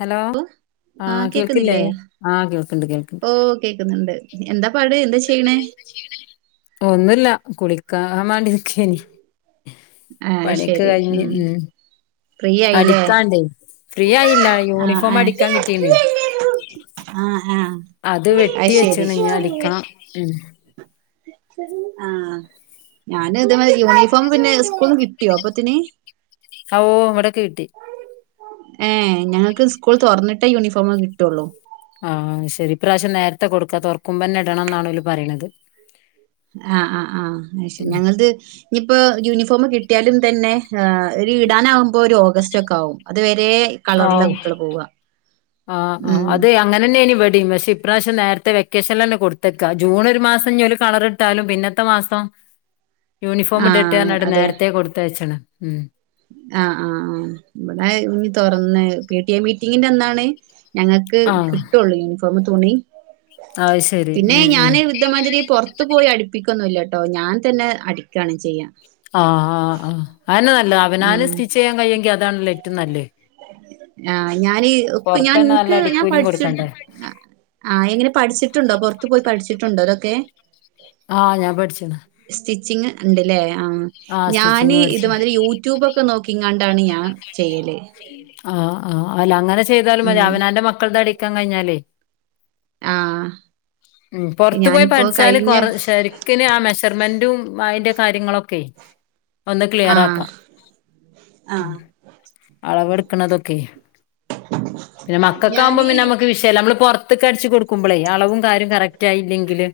Hello ആഹ് കേക്കുന്നില്ലേ ആഹ് കേൾക്ക്ണ്ട് കേൾക്ക്ണ്ട് ഓഹ് കേക്ക്ന്ന്ണ്ട് എന്താ പാട് എന്താ ചെയ്യ്ണ് ഒന്നുല്ല കുളിക്കാമാണ്ടി നിക്കെയ്ന്ന് ആഹ് പണിയൊക്കെ ശരി കഴിഞ്ഞ് ഉം ഫ്രീ ആയില്ലേ അടിക്കാണ്ടയ് ഫ്രീആയില്ല ആഹ് യൂണിഫോം ആഹ് അടിക്കാൻ കിട്ടീണ് ആഹ് ആഹ് അത് വെട്ടി വെച്ചണ്ട് ഇനി അടിക്കണം ഉം ആഹ്ഞാന് ഇതെമാതിരി യൂണിഫോം പിന്നെ സ്കൂൾന്ന് കിട്ടിയോ അപ്പൊത്തിന് ആഹ് ഓഹ് ഇവിടെക്കിട്ടി ഏഹ് ഞങ്ങക്ക് സ്കൂൾ തുറന്നിട്ടേ യൂണിഫോം കിട്ടുള്ളൂ ആഹ് ശെരി ഇപ്രാശ്യം നേരത്തെ കൊടുക്ക തുറക്കുമ്പന്നെ ഇടണം എന്നാണോല് പറയ്ണത് ആഹ് ആഹ് ആഹ് ശെരി ഉം ഞങ്ങളത് ഇനി യിപ്പോ യൂണിഫോം കിട്ടിയാലും തന്നെ ആഹ് ഇടാനാകുമ്പോ ഒരു ഓഗസ്റ്റ് ഒക്കെ ആകും അത്‌വരെ കളറില ആവൂ കുട്ടികള് പോവ്വ ആഹ് ആഹ് അതെയാ അങ്ങനെന്ന ഇനി ഇവടേം പക്ഷെ ഇപ്രാവശ്യം നേരത്തെ വെക്കേഷനിൽ തന്നെ കൊടുത്തക്ക ജൂൺ ഒരു മാസം ഓല് കളറ് ഇട്ടാലും പിന്നത്തെ മാസം യൂണിഫോം ഇടട്ടേ ആഹ് [unintelligible] അതെ നേരത്തെ കൊടുത്തയച്ചണ് ഉം ആഹ് ആഹ് ആഹ് അത് ഇനി തൊറന്ന് പി ടിഎ മീറ്റിങ്ങിന്റെ അന്നാണ് ഞങ്ങക്ക് ആഹ് കിട്ടുള്ളൂ യൂണിഫോം തുണി അത് ശരി. പിന്നെ ഉം ഉം ഞാന് ഇതേമാതിരി പു ത്ത് പോയി അടുപ്പിക്കൊന്നുല്യയൊട്ടൊ ഞാൻ തന്നെ അടിക്കാണ് ചെയ്യ ആഹ് ആഹ് ആഹ് അതന്നെ നല്ലത് അവനാനെ ഉം സ്റ്റിച്ച് ചെയ്യാൻ കഴിയെങ്കിൽ അതാണല്ലോ ഏറ്റവും നല്ലേ ആഹ് ഞാനീ ഞാൻ പൊറത്തന്നെ നല്ല എൻക്ക് ഞാൻ അടിക്കൂലിയും പഠിച്ചി കൊടുക്കണ്ടേ. ആഹ് എങ്ങനെ പഠിച്ചിട്ടുണ്ടോ പുറത്തു പോയി പഠിച്ചിട്ടുണ്ടോ ഇതൊക്കെ ആഹ് ഞാൻ പഠിച്ച്ണ് സ്റ്റിച്ചിങ് ണ്ട് ലേ ആഹ് ആഹ് സ്റ്റിച്ചിങ് ഞാന് ഇത് പഠിച്ചു. മാതിരി യൂ യൂട്യൂബ് ഒക്കെ നോക്കിങ്ങാണ്ടാണ് ഞാൻ ചെയ്യല് ആഹ് ആഹ് അല്ല അങ്ങനെ ചെയ്താലും മതി ഉം അവനവന്റെ മക്കൾടെ അടിക്കാൻ കഴിഞ്ഞാലേ ആഹ് ഉം പുറത്തു പോയി ഞാനിപ്പോ പഠിച്ചാല് കഴിഞ്ഞ കൊറ ശരി ക്കെന്നെ മെഷർമെന്റും അയിന്റെകാര്യങ്ങളൊക്കെ വന്ന് ആഹ് ക്ലിയറാക്കാം ആ ഉം അളവ്ട്ക്കുന്നതൊക്കെ പിന്നെ ആ മക്കൊക്കെ ആവുമ്പോ ഞാന് പിന്നെ നമ്മുക്ക് വിഷ ല്ലയ് നമ്മള് പെറ്ത്ത്ക്ക് അടിച്ച് കൊടുക്കുമ്പോളേ അളവും കാര്യം കററ്റ് ആയില്ലെങ്കില്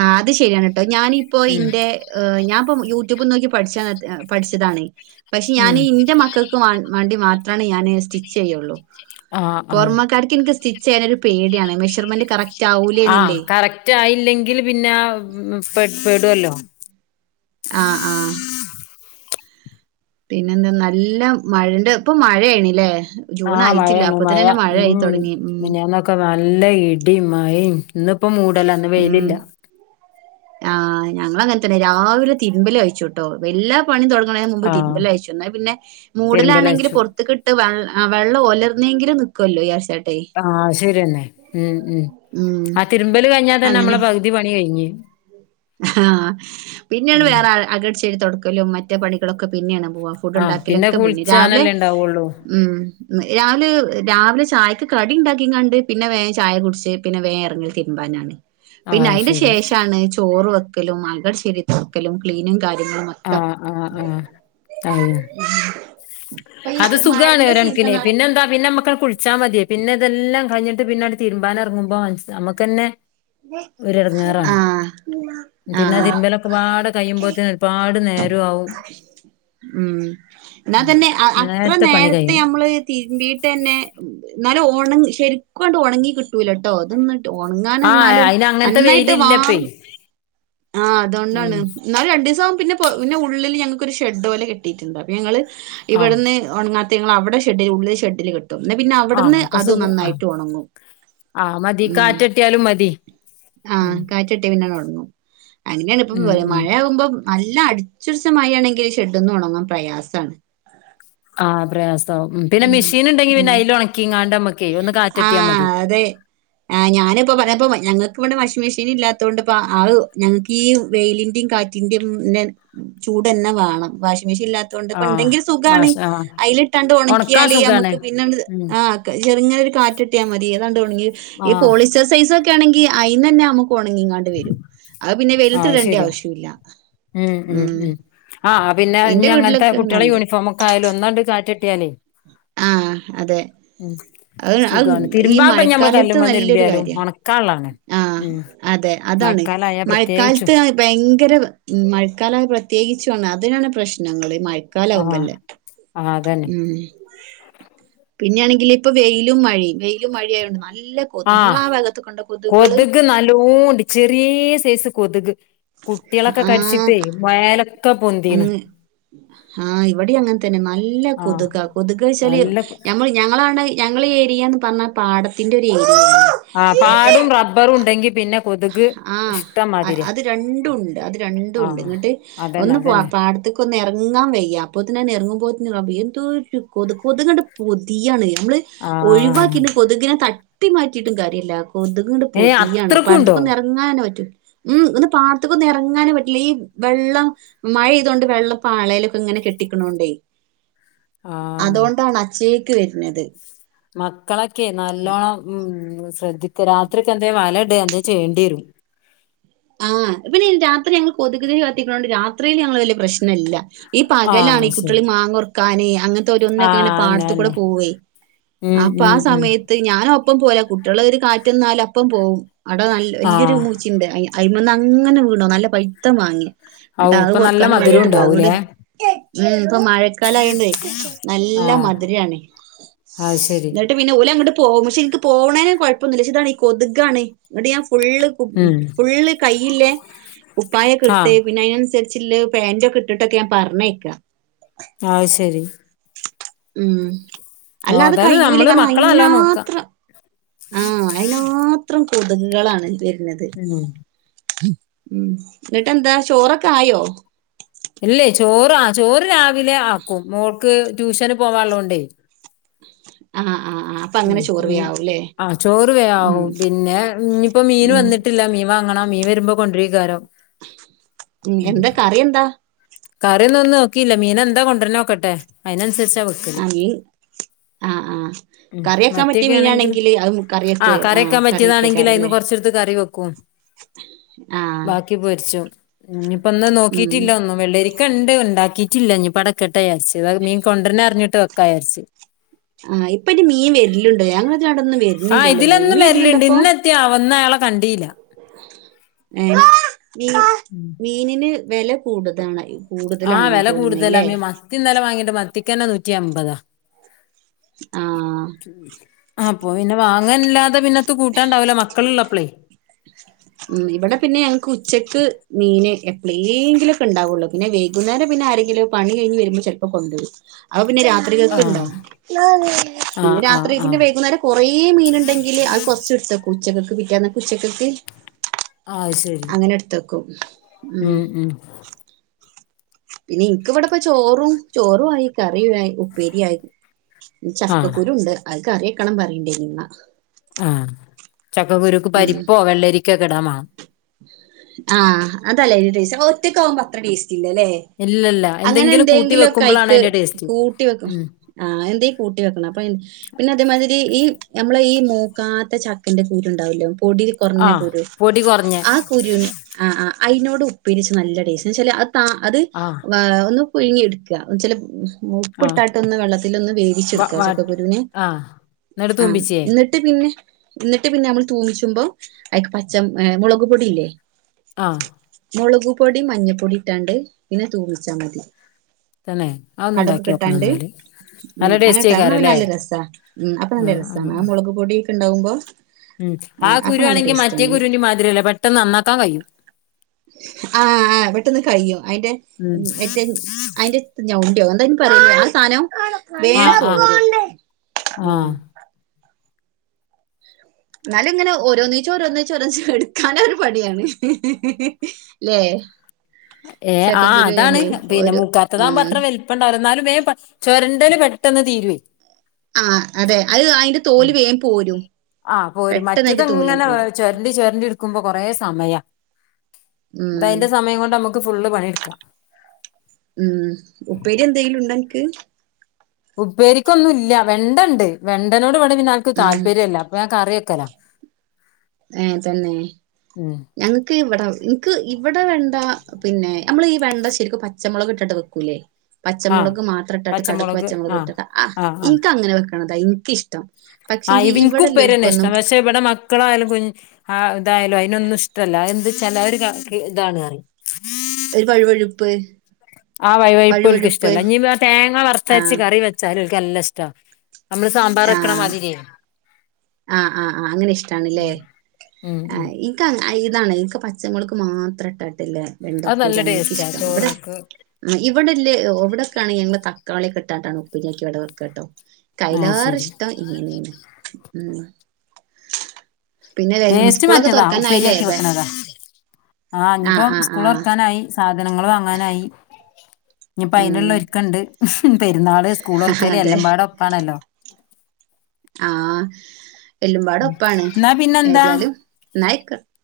ആ അത് ശരിയാണ് ട്ടോ ഞാനിപ്പോ ഉം ഇന്റെ ഹ് ഞാൻ ഇപ്പ യൂട്യൂബ് നോക്കി പഠിച്ച പഠിച്ചതാണ് പക്ഷെ ഞാൻ ഉം ഇന്റെ മക്കൾക്ക് വേണ്ടി മാത്രേ ആണ് ഞാന് സ്റ്റിച്ച് ചെയ്യുള്ളൂ ആഹ് ആഹ് പുറമേക്കാർക്ക് എനിക്ക് സ്റ്റി ചെയ്യാനൊരു പേടിയാണ് മെഷർമെന്റ് കററ്റ് ആഹ് കറക്റ്റ് ആയില്ലെങ്കിൽ പിന്നെ പെടുവല്ലോ ആഹ് ആഹ് പിന്നെന്താ നല്ല മഴന്റെ ഇപ്പൊ മഴേണ്ല്ലേ ആഹ് മഴയാണ് മഴ ഉം ഉം മിനിഞ്ഞാന്നൊക്കെ ഇപ്പൊ നല്ല ഇടിം മഴേം ഇന്നിപ്പം മൂടലാ ഇന്ന് ഉം വെയിലില്ല ആഹ് ഞങ്ങളങ്ങനെതന്നെ രാവിലെ തിരുമ്പല് കഴിച്ചുട്ടോ വല്ലാ പണി തൊടങ്ങണേന്റെ മുമ്പ് ആഹ് തിരുമ്പലൈച്ചും ഇന്നാ പിന്നെ മൂടലാണെങ്കില് തിരുമ്പലയച്ചു പൊറ ത്തിക്കിട്ട് വെ വെള്ളം ഒലർന്നെങ്കിലും നിക്കൊല്ലോ വിചാരിച്ചിട്ട് ആഹ് അഹ്ശെരിയന്നെ ഉം ഉം ഉം ആഹ് തിരുമ്പല് കഴിഞ്ഞാ തന്നെ അങ്ങനെ അമ്മളെ പകുതി പണി കഴിഞ്ഞ് ആഹ് പിന്നേണ് ഉം വേറെ അകം അടിച്ചുവാരി തൊടക്കലും മറ്റേ പണികളൊക്കെ പിന്നേണ് പോവാ ഫുഡ് ആഹ് പിന്നെ ഇണ്ടാക്കലൊക്കെ പുന്ന് രാവിലെ കുളിച്ചാനല്ലേ ഇണ്ടാവുള്ളൂ ഉം രാവിലെ രാവിലെ ചായക്ക് കടി ഇണ്ടാക്കിംകാണ്ട് പിന്നെ വേഗം ചായ കുടിച്ച് പിന്നെ വേഗം എറങ്ങല് തിരുമ്പാനാണ് പിന്നെ ആഹ് അയിന്റെ ശരി ശേഷാണ് ചോറ് വെക്കലും അകവടിച്ചുവാരി തൊടക്കലും ക്ലീനും കാര്യങ്ങളും മൊത്തം ആഹ് ആഹ് ആഹ് അതയോ ഇപ്പൊ ഈ അത് സുഖാണ് മഴന്റെ ഒരണക്കിന് സീസണായി പിന്നെന്താ പിന്നെമ്മക്കാണ്ട് കു ളിച്ചാ മതി. പിന്നെ ഇതെല്ലാം കൈഞ്ഞിട്ട് പിന്നങ്ങട് തിരുമ്പാനിറങ്ങുമ്പം മൻസ് ഞമ്മക്കന്നെ ഒരിടങ്ങേറാണ് ആഹ് പിന്നെ ആഹ് തിരുമ്പലൊക്കെപാടെ കഴിയുമ്പോത്തിന് പാട് നേരം ആവും ഉം ഇന്നാ ഉം തന്നെ അത്ര പണി നേരത്തെ കഴിയും നമ്മള് തിരുമ്പീ ട്ടന്നെ എന്നാലും ഒണങ്ങി ശരിക്കുംഅങ്ങട് ഒണങ്ങി കിട്ടൂലാട്ടോ ഇത് എന്നട്ട് ഒണങ്ങാന് എന്നാൽ ആഹ് ലും അയിന് അങ്ങനത്തെ നന്നായിട്ട് വാർ വെയിലില്ലപ്പേ ആഹ് ഉം അതോണ്ടാണ് എന്നാലും രണ്ടീസാവുമ്പോ പിന്നെ പിന്നെ ഉള്ളില് ഞങ്ങക്കൊരു ഷെഡ്ഡുപോലെ കെട്ടീട്ടുണ്ട് പിന്നെ ഞങ്ങള് ആഹ് ഇവടുന്ന് ഒണങ്ങാത്തെ ഞങ്ങൾ അവടെ ഷെഡ്ഡില് ഉള്ളില് ഷെഡ്ഡില് കെ ട്ടും ഇത് പിന്നെ ആഹ് അവടുന്ന് അപ്പൊ അത് സുഖ ആഹ് നന്നായിട്ട് ഒണങ്ങും ആഹ് മതി കാറ്റട്ടിയാലും മതി ഉം ഉം കാറ്റിട്ടിയാ പിന്നാങ്ങ് ഒണങ്ങും അങ്ങനെയാണിപ്പം ഉം ഉം മഴയാവുമ്പം നല്ല അടിച്ചുടച്ച മഴയാണെങ്കി ഷെഡ്ഡിന്ന് ഒണങ്ങാൻ പ്രയാസാണ് ആഹ് പ്രയാസാവും പിന്നെ ഉം മിഷീനുണ്ടെങ്കി പിന്നെ ഉം അയില് ഒണക്കിങ്ങാണ്ട് അമ്മക്ക് ആഹ് അതെ ആഹ് ഞാനിപ്പൊ പറഞ്ഞപ്പോ ഞങ്ങക്ക് ഇവടെ വാഷിംഗ് മിഷീന് ഇല്ലാത്തോണ്ട് ഇപ്പ അഹ് ഞങ്ങക്ക് ഈ വെയിലിന്റിം കാ റ്റിന്റിം ചൂടന്നെ വേണം വാഷിംഗ് മിഷീൻ ഇല്ലാ ത്തോണ്ട്പ്പം ആഹ് ഉണ്ടെങ്കിൽ സുഖാണ് വാഷ് ആഹ് അയിലിട്ടാണ്ട് ഒണക്കാൻ ഒണക്കിയാല് സുഖാണ് നമ്മക്ക് പിന്നെങ്ങട് ഉം ആഹ് ചെറിങ്ങനൊരു കാറ്റിട്ടിയാ മതി അതാണ്ട് ഒണങ്ങി ഈ ആഹ് പോളിസ് റ്റ് സൈസൊക്കെ ആണെങ്കി അയിനന്നെ നമുക്ക് ഒണങ്ങിങ്ങാണ്ട് വരും അത് പിന്നെ ആഹ് വെയിലത്തിടണ്ടീയ ശരിയാ ആവശ്യുല്ല ഉം ഉം ഉം ആഹ് പിന്നെ ഇന്റെ ഇഞ്ഞ് അങ്ങൻത്ത വീട്ടിലൊക്കെ കുട്ടിയളെ ഇങ്ങനെണ്ട് യൂണിഫോമൊക്കെ ആയാലും ഒന്നാണ്ട് കാറ്റട്ടിയാലേ ആഹ് അതെ ഉം അഹ് അഹ് സുഖാണ് ഈ തിരുമ്പാപ്പ ഞമ്മള് മഴക്കാലത്ത് കല്ലുമ്മ നല്ലൊരു തിരുമ്പിയാലും കാര്യാ ഒണക്കാള്ളാണ് ആഹ് ഉം അതെ അതാണ് മഴക്കാലായ പ്രത്യേകിച്ചും മഴക്കാലത്ത് ഭയങ്കര മഴക്കാല പ്രത്യേകിച്ചുകാണം അതിനാണ് പ്രശ്നങ്ങള് മഴ ആഹ് ക്കാലാവുമ്പല്ലേ ആഹ് അതന്നെ ഉം പിന്നെയാണെങ്കില് ഇപ്പൊ വെയിലും മഴയും വെയിലും മഴയായോണ്ട് നല്ല കൊതുക് ഇങ്ങളാ ആഹ് ഭാഗത്തൊക്കെ ഉണ്ടോ കൊതുകുകള്? കൊതുക് നല്ലോണ്ട് ചെറീയ സൈസ് കൊതുക് കുട്ടിയളൊക്കെ കടിച്ചിട്ടേ മേല ങ്ങ് ഹാ ഇവടേം അങ്ങനതന്നെ നല്ല ആഹ് കൊതുകാ കൊതുക്ച്ചാല് നല്ല ഞമ്മള് ഞങ്ങളാടെ ഞങ്ങളെ ഏരിയാന്ന് പറഞ്ഞാ പാടത്തിന്റൊരു ഏരിയാണ് ആഹ് പാടും റബ്ബറും ഉണ്ടെങ്കി പിന്നെ കൊതു ആഹ് അത് രണ്ടൂണ്ട് അത് രണ്ടൂണ്ട് ആഹ് ഇങ്ങട്ട് അതന്നെ ഒന്ന് പാ അതന്നെ പാടത്ത് ക്കൊന്ന് എറങ്ങാം വയ്യാ അപ്പോത്തിനന്നെ എറങ്ങുമ്പോത്തിന് റമ്പെ എന്തോര് കൊത് കൊത്കാണ്ട് പൊതിയാണ് അമ്മള് ആഹ് ഒഴിവാക്കിട്ട് കൊത്ക്നെ തട്ടി മാറ്റിയിട്ടും കാര്യില്ല കൊത്ക്ങ്ങട്ട് ഏഹ് പൊതിയാണ് അത്രക്കുണ്ടോ എറങ്ങാനൊരു ഉം ഒന്ന് പാടത്ത്ക്കൊന്ന് എറങ്ങാനേ പറ്റില്ല ഈ വെള്ളം മഴയ്തോണ്ട് വെള്ളം പ്പാളയിലൊക്കെ ഇങ്ങനെ കെട്ടിക്കണോണ്ടേ ആഹ് അതോണ്ടാണ് അച്ചേക്ക് വെരുന്നത് മക്കളൊക്കെ നല്ലോണം ഉം ശ്രദ്ധിക്കാ രാത്രിക്കെ എന്തേലും വല ഇടയ എന്തേ ചെയ്യേണ്ടി വെരും ആഹ് പിന്നെ രാത്രി ഞങ്ങൾ കൊതുക് തിരി കത്തിക്കണോണ്ട് രാത്രിയിൽ ഞങ്ങള് വലൃ പ്രശ്നില്ല ഈ പകലാണ് ആഹ് ഈ ശരി കുട്ടികളീ മാങ്ങുറക്കാന് അങ്ങന തൊരുന്നൊക്കെ ഇങ്ങന ആഹ് അന്നെ പാടത്ത് കൂട അന്നെ പോവേ ഉം അപ്പൊ ഉം ആ ഉം സമയ ത്ത് ഞാനും ഒപ്പം പോല കുട്ടിയള് കേറി കാറ്റുന്നാല അപ്പം പോവും അവിടെ നൽ വല്യൊരു ആഹ് മൂച്ചയുണ്ട് അയി അയിമന്ന് അങ്ങനെ വീണോം നല്ല പഴുത്ത മാങ്ങേം ഔ എന്നട്ട് അത് ഇപ്പൊ നല്ല പെറുക്കാനും മധുരം വേണ്ടീട്ട് പോം അങ്ങട് ഉണ്ടാവൂലേ ഉം ഇപ്പം മഴ ക്കാലയണ്ടേ നല്ല ആഹ് മധുരാണ് അത് ശരി എന്നിട്ട് പിന്നെ ഓലങ്ങട്ട് പോവും പക്ഷെ എനിക്ക് പോണേന് കൊഴപ്പൊന്നുല്ല ക്ഷെ ഇതാണ് ഈ കൊതുകാണ് ഇങ്ങട്ട് ഞാൻ ഫുള്ള് ഉം കുപ്പ് ഫുള്ള് കയ്യില്ലേ കുപ്പായൊക്കെ ഇട്ട് ആഹ് പിന്നെ അയിനനുസരിച്ച് ചില്ല് പാന്റൊക്കെ ഇട്ടിട്ടൊക്കെയാ ഞാൻ പറഞ്ഞയിക്കാ ആഹ് ശരി ഉം ഓ അല്ലാത ഏതായാലും കയ്യൂല നമ്മള് കാരണം മക്കളെ നല്ലോം നോക്ക അയിനാത്രം ആഹ് അയിന് മാത്രം കൊതുകുകളാണ് വരുന്നത് ഉം ഉം എന്നിട്ടെന്താ ചോറൊക്കായോ ഇല്ലേ ചോറ് ആ ചോറ് രാവിലെ ആക്കും മോൾക്ക് ട്യൂഷന് പോവാള്ളോണ്ടേ ആഹ് ആ ആ അപ്പൊ അങ്ങനെ ഉം ചോറ് വേ ഉം ആവൂല്ലേ ആഹ് ചോറ് വേ ആവും പിന്നെ ഇന്നിപ്പ മീന് ഉം വന്നിട്ടില്ല മീൻ വാങ്ങണം മീൻ വെരുമ്പോ കൊണ്ട്രീക്കാരം എന്താ കറി എന്താ കറിയൊന്നും നോക്കിയില്ല മീനെന്താ കൊണ്ടെരണേ നോക്കട്ടെ അയിനനുസരിച്ചാ വെക്ക് അയേ ആഹ് ആ ഉം കറിയക്കാൻ പറ്റിയ മത്തിയൊക്കെ ആണെങ്കിൽ മീനാണെങ്കില് അതും കറിവെക്കുവെ ആ കറിയൊക്കെക്കാറല്ലേ ന്ത് കറി വെക്കും ആഹ് ബാക്കി പൊരിച്ചു ഇനീപ്പൊന്നും ഉം നോക്കീട്ടില്ല ഒന്നും വെള്ളരിക്കൊണ്ട് ഉണ്ടാക്കിട്ടില്ല ഇനീപ്പട നിക്കട്ടെ വിചാരിച്ച് വേഗം മീൻ കൊണ്ടെരന്നെ അറിഞ്ഞിട്ട് വെക്കാ വിച്ചാര്ച്ച് ആഹ് ഇപ്പ ഇനി മീൻ വെര്ലുണ്ടോ ഞങ്ങക്കവിടൊന്നും വരുന്നില്ലല്ലോ മീൻ മീ വെരലുണ്ടോപ്പോ ത്യാവുന്നാളെ കണ്ടീല്ല ഏ മീ മീനിന് വെല കൂടുതാണയോ ആഹ് കൂടുതലാണെന്നാ വില തോന്നുന്ന കൂടുതലാ ല്ലേ മീ മത്തി ഇന്നലെ വാങ്ങീന്റെ മത്തിക്കന്നെ നൂറ്റി അമ്പതാ ആഹ് ആപ്പ പിന്നെ വാങ്ങൻല്ലാതെ പിന്നത്ത് കൂട്ടാണ്ടാവൂല്ല മക്കളുള്ളപ്പളേ ഉം ഇവിടെ പിന്നെ ഞങ്ങക്ക് ഉച്ചക്ക് മീന് എപ്പളേങ്കിലൊക്കെ ഇണ്ടാവുള്ളൂ പിന്നെ വൈകുന്നേരം പിന്നെ ആരെങ്കിലും പണി കഴിഞ്ഞു വേരുമ്പോ ചെലപ്പോ കൊണ്ടുവരും അപ്പ പിന്നെ രാത് ആഹ് ത്രീകക്കിണ്ടാവും ഇന്ന് ആഹ് ആഹ് രാത്രി ആഹ് പിന്നെ വൈകുന്നേരം കൊറേ മീനുണ്ടെങ്കില് അത് കൊറച്ചെടുത്ത് വെക്കും ഉച്ചക്കക്ക് പിറ്റേന്നക്കെ ഉച്ചക്കക്ക് അത് ശരി അങ്ങനെ ഇട്ത്തെക്കും ഉം. പിന്നെ ഇന്ക്ക് ഇവിടെപ്പ ചോറും, ചോറു ആയി. കറിയുവായ് ഉപ്പേരിയായി. ഞ് ആഹ് ചക്കക്കുരു ഇണ്ട് അത് കറി വെക്കണം പറയ്ണ്ടായ്നി ഇമ്മ. ആഹ് ചക്കക്കുരുക്ക് ഉം പരിപ്പോ വെള്ളരിക്കേ ഒക്കെ ഇടാൻ മാണം. ആഹ് അതല്ലേ അയ്ൻ്റെ ടേസ്റ്റ് അ ഒറ്റക്കാവുമ്പോ അത്ര ടേസ്റ്റ്ല്ല ല്ലേ. ഇല്ലല്ല അങ്ങനെ എന്തെങ്കിലും കൂട്ടി എന്തേങ്കിലുംക്ക വെക്കുമ്പളാണ് അയിക്ക് അയിന്റെ ടേസ്റ്റ് കൂട്ടി വെക്കും ഉം ആഹ് എന്തേം കൂട്ടി വെക്കണം അപ്പൊ അയിൻ്റെ പിന്നെ അതേമാതിരി ഈ ഞമ്മളെ ഈ മൂക്കാത്ത ചക്കന്റെ കുരു ണ്ടാവൊല്ലോ. പൊടി കൊറ്ഞ്ഞ ആഹ് കുരു. പൊടി കൊറ്ഞ്ഞെ. ആ കുരൂന്, ആഹ് ആഹ് അയ്നോട് ഉപ്പേര്യെച്ചാ നല്ല ടേസ്റ്റാ. എന്താച്ചാല് അത് താ അത് ആഹ് വാ ഒന്ന് പുഴുങ്ങിയെടുക്കാ എന്ന്വെച്ചാല് ആഹ് ഉപ്പിട്ടാട്ടൊന്ന് വെള്ളത്തിലൊന്ന് വ വേവിച്ചെടുക്കാ വ ചക്കക്കുരൂനെ. ആഹ് ന്നട്ട് ആഹ്. തൂമ്പിച്ചേ ന്ന് ട്ട് പിന്നെ ഇന്നട്ട് പിന്നെ നമ്മൾ തൂമിച്ചുമ്പോ അയിക്ക് പച്ചം, ഏഹ് മുളക് പൊടിയില്ലേ? ആഹ്. മുളക് പൊടിം മഞ്ഞപ്പൊടി ഇട്ടാണ്ട് പിന്നെ തൂമിച്ചാ മതി. തന്നെ. അതൊന്ന് കടുകൊക്കെ ഇണ്ടാക്കിയോക്കണം ഇട്ടാണ്ട് ഇന്നാല്. ഉം അങ്ങനെ ഇട്ടാ ഇന്നാ പിന്നെ നല്ല രസാ. ഉം അപ്പൊ നല്ല ആഹ് ആഹ് രസാണ് ആ ആഹ് മുളക് പൊടിയൊക്കെണ്ടാവുമ്പോ. ഉം. ആ കുരു ആണെങ്കി മറ്റേ കുരുവിന്റെ മാതിരി അല്ല പെട്ടെന്ന് നന്നാക്കാൻ കയും. ആഹ് ആഹ് പെട്ടെന്ന് കയ്യും. അയിന്റെ ഉം മറ്റേ അയിന്റെ എത്ത ഞൗണ്ടിയോ എന്താ അയ്ന് പറയെല് ആ സാനം വേം ആഹ് ആഹ് പോരും. ഉം. ആഹ് ഇന്നാലു ഇങ്ങനെ ഓരോന്നീച്ചെ ഓരോന്നീച്ചെ ഓരോന്നീച് എടുക്കാനു ഒരു പണിയാണ്. ല്ലേ? ഏഹ്, ആഹ് ചക്കക്കുരു അതാണ്. ആയാലേ പിന്നെ ഓരോ മൂക്കാത്തതാകുമ്പോ ഉം അത്ര വെല് പ്പണ്ടാവൂല ഇന്നാലും വേം പ ചൊരണ്ടെല് പെട്ടെന്ന് തീര്വേ. ആഹ് അതെ അത് അയിന്റെ തോല് വേം പോരും. ആഹ് പോരും പെട്ടെന്ന് മറ്റെത് അതിന്റെ തോലങ്ങട് ഇങ്ങനെ പോരും ചൊരണ്ടി ചൊരണ്ടി ഇട്ക്കുമ്പോ കൊറെ സമയാ. ഇത് ഉം അയ്ന്റെ സമയം കൊണ്ട് നമക്ക് ഫുള്ള് പണിട്ക്കാ. ഉം ഉപ്പേരി എന്തെങ്കിലും ഇണ്ടൊ അൻക്ക്? ഉപ്പേരിക്കൊന്നും ഇല്ല. വെണ്ടണ്ട്, വെണ്ടനോട് ഇവടെ പിന്നെ ആർക്കും ഉം താല്പര്യല്ല. അപ്പ ഞാൻ കറി വെക്കലാ. ഏഹ് തന്നെ. ഉം ഞങ്ങക്ക് ഇവടെ ഇന്ക്ക് ഇവടെ വെണ്ട, പിന്നെ ഞമ്മള് ഈ വെണ്ട ശരിക്കും പച്ചമുളക് ഇട്ടിട്ട് വെക്കൂല്ലേ? ആ പച്ചമുളക് മാത്രം ഇട്ടാട്ട് കടക് പച്ചമൊളക് ഇട്ട്ട്ട് ആ ഇന്ക്ക് അങ്ങനെ വെക്കണതാ ഇനിക്കിഷ്ടം. ആഹ് യ് വ് ഇൻക്കും ഉപ്പേര്യെന്നെ ഇഷ്ടം പക്ഷെ ഇവടെ മ മക്കളായാലും കുഞ് ഹാ ഇതായാലും അയിനൊന്നും ഇഷ്ടല്ല. അതെന്ത് വെച്ചാല് അതൊര് ക കി ഇതാണ് പറയും. ഒരു വഴുവഴുപ്പ്. ആ വയുവയുപ്പ് ഓൽക്ക് വഴുവഴുപ്പ് ഇഷ്ടല്ല ഇഞ്ഞ് തേങ്ങ ആ വറുത്തരച്ച് കറി വെച്ചാല് ഓല്ക്ക് നല്ല ഇഷ്ടാ. നമ്മള് സാമ്പാർ വെക്ക്ണ മാതിരിയേ. ആഹ് ആഹ് ആഹ് അങ്ങനെ ഇഷ്ടാണ് ല്ലേ. ഉം ഉം ഉം ആഹ് ഇ ൻക്ക അയിന്നാണ്. ഇൻക്ക് പച്ചമുളക് മാത്രം ഇട്ടാട്ട് ല്ലെ വെണ്ട അത് നല്ല ഉപ്പേര്യാണ് ടേസ്റ്റാ ഇൻക്കിഷ്ടം. ഇവടെ ചോറ്ക്ക് ആഹ് ഇവടെല്ലേ ഇവടൊക്കാണെങ്കി ഞങ്ങള് തക്കാളിയൊക്കെ ഇട്ടാട്ടാണ് ഉപ്പേരിയാക്കി ഇവടെ വെക്കട്ടോ. അത് ഇക്കയ്ലാറെ ശരി ഇഷ്ടം ഇങ്ങനേണ് ഉം. പിന്നെ വെ- ടേസ്റ്റ് സ്കൂളൊക്കെ മറ്റതാ തുറക്കാനായില്ലേ ഉപ്പേരിയാക്കി ബേ വെക്ണതാ. ആഹ് ഇഞ്ഞ്പ്പം ആഹ് സ്കൂൾ ആഹ് തൊറക്കാനായി. സാധനങ്ങൾ വാങ്ങാനായി ഇഞ്ഞിപ്പയിനുള്ള ഉം ഒരുക്കെണ്ട്. പെരുന്നാള് സ്കൂളൊറക്കല് അതെ എല്ലമ്പാടെ ഒപ്പാണല്ലോ? ആഹ് എല്ലുംപാടെ ഉം ഒപ്പാണ് എന്നാ പിന്നെന്താ ഏതിയാലും ഇന്നാ അയി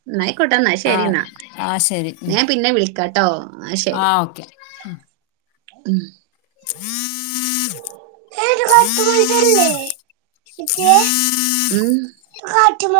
ഇന്നാ അയ്ക്കോട്ടെന്നാ ആ ശരി ന്നാ ആ ശരി ഉം ഇന്ന ഞാൻ പിന്നെ വിളിക്കാട്ടോ? ഇന്നാ ആ ശരി. ഓക്കെ ഉം ഉം [unintelligible] [unintelligible]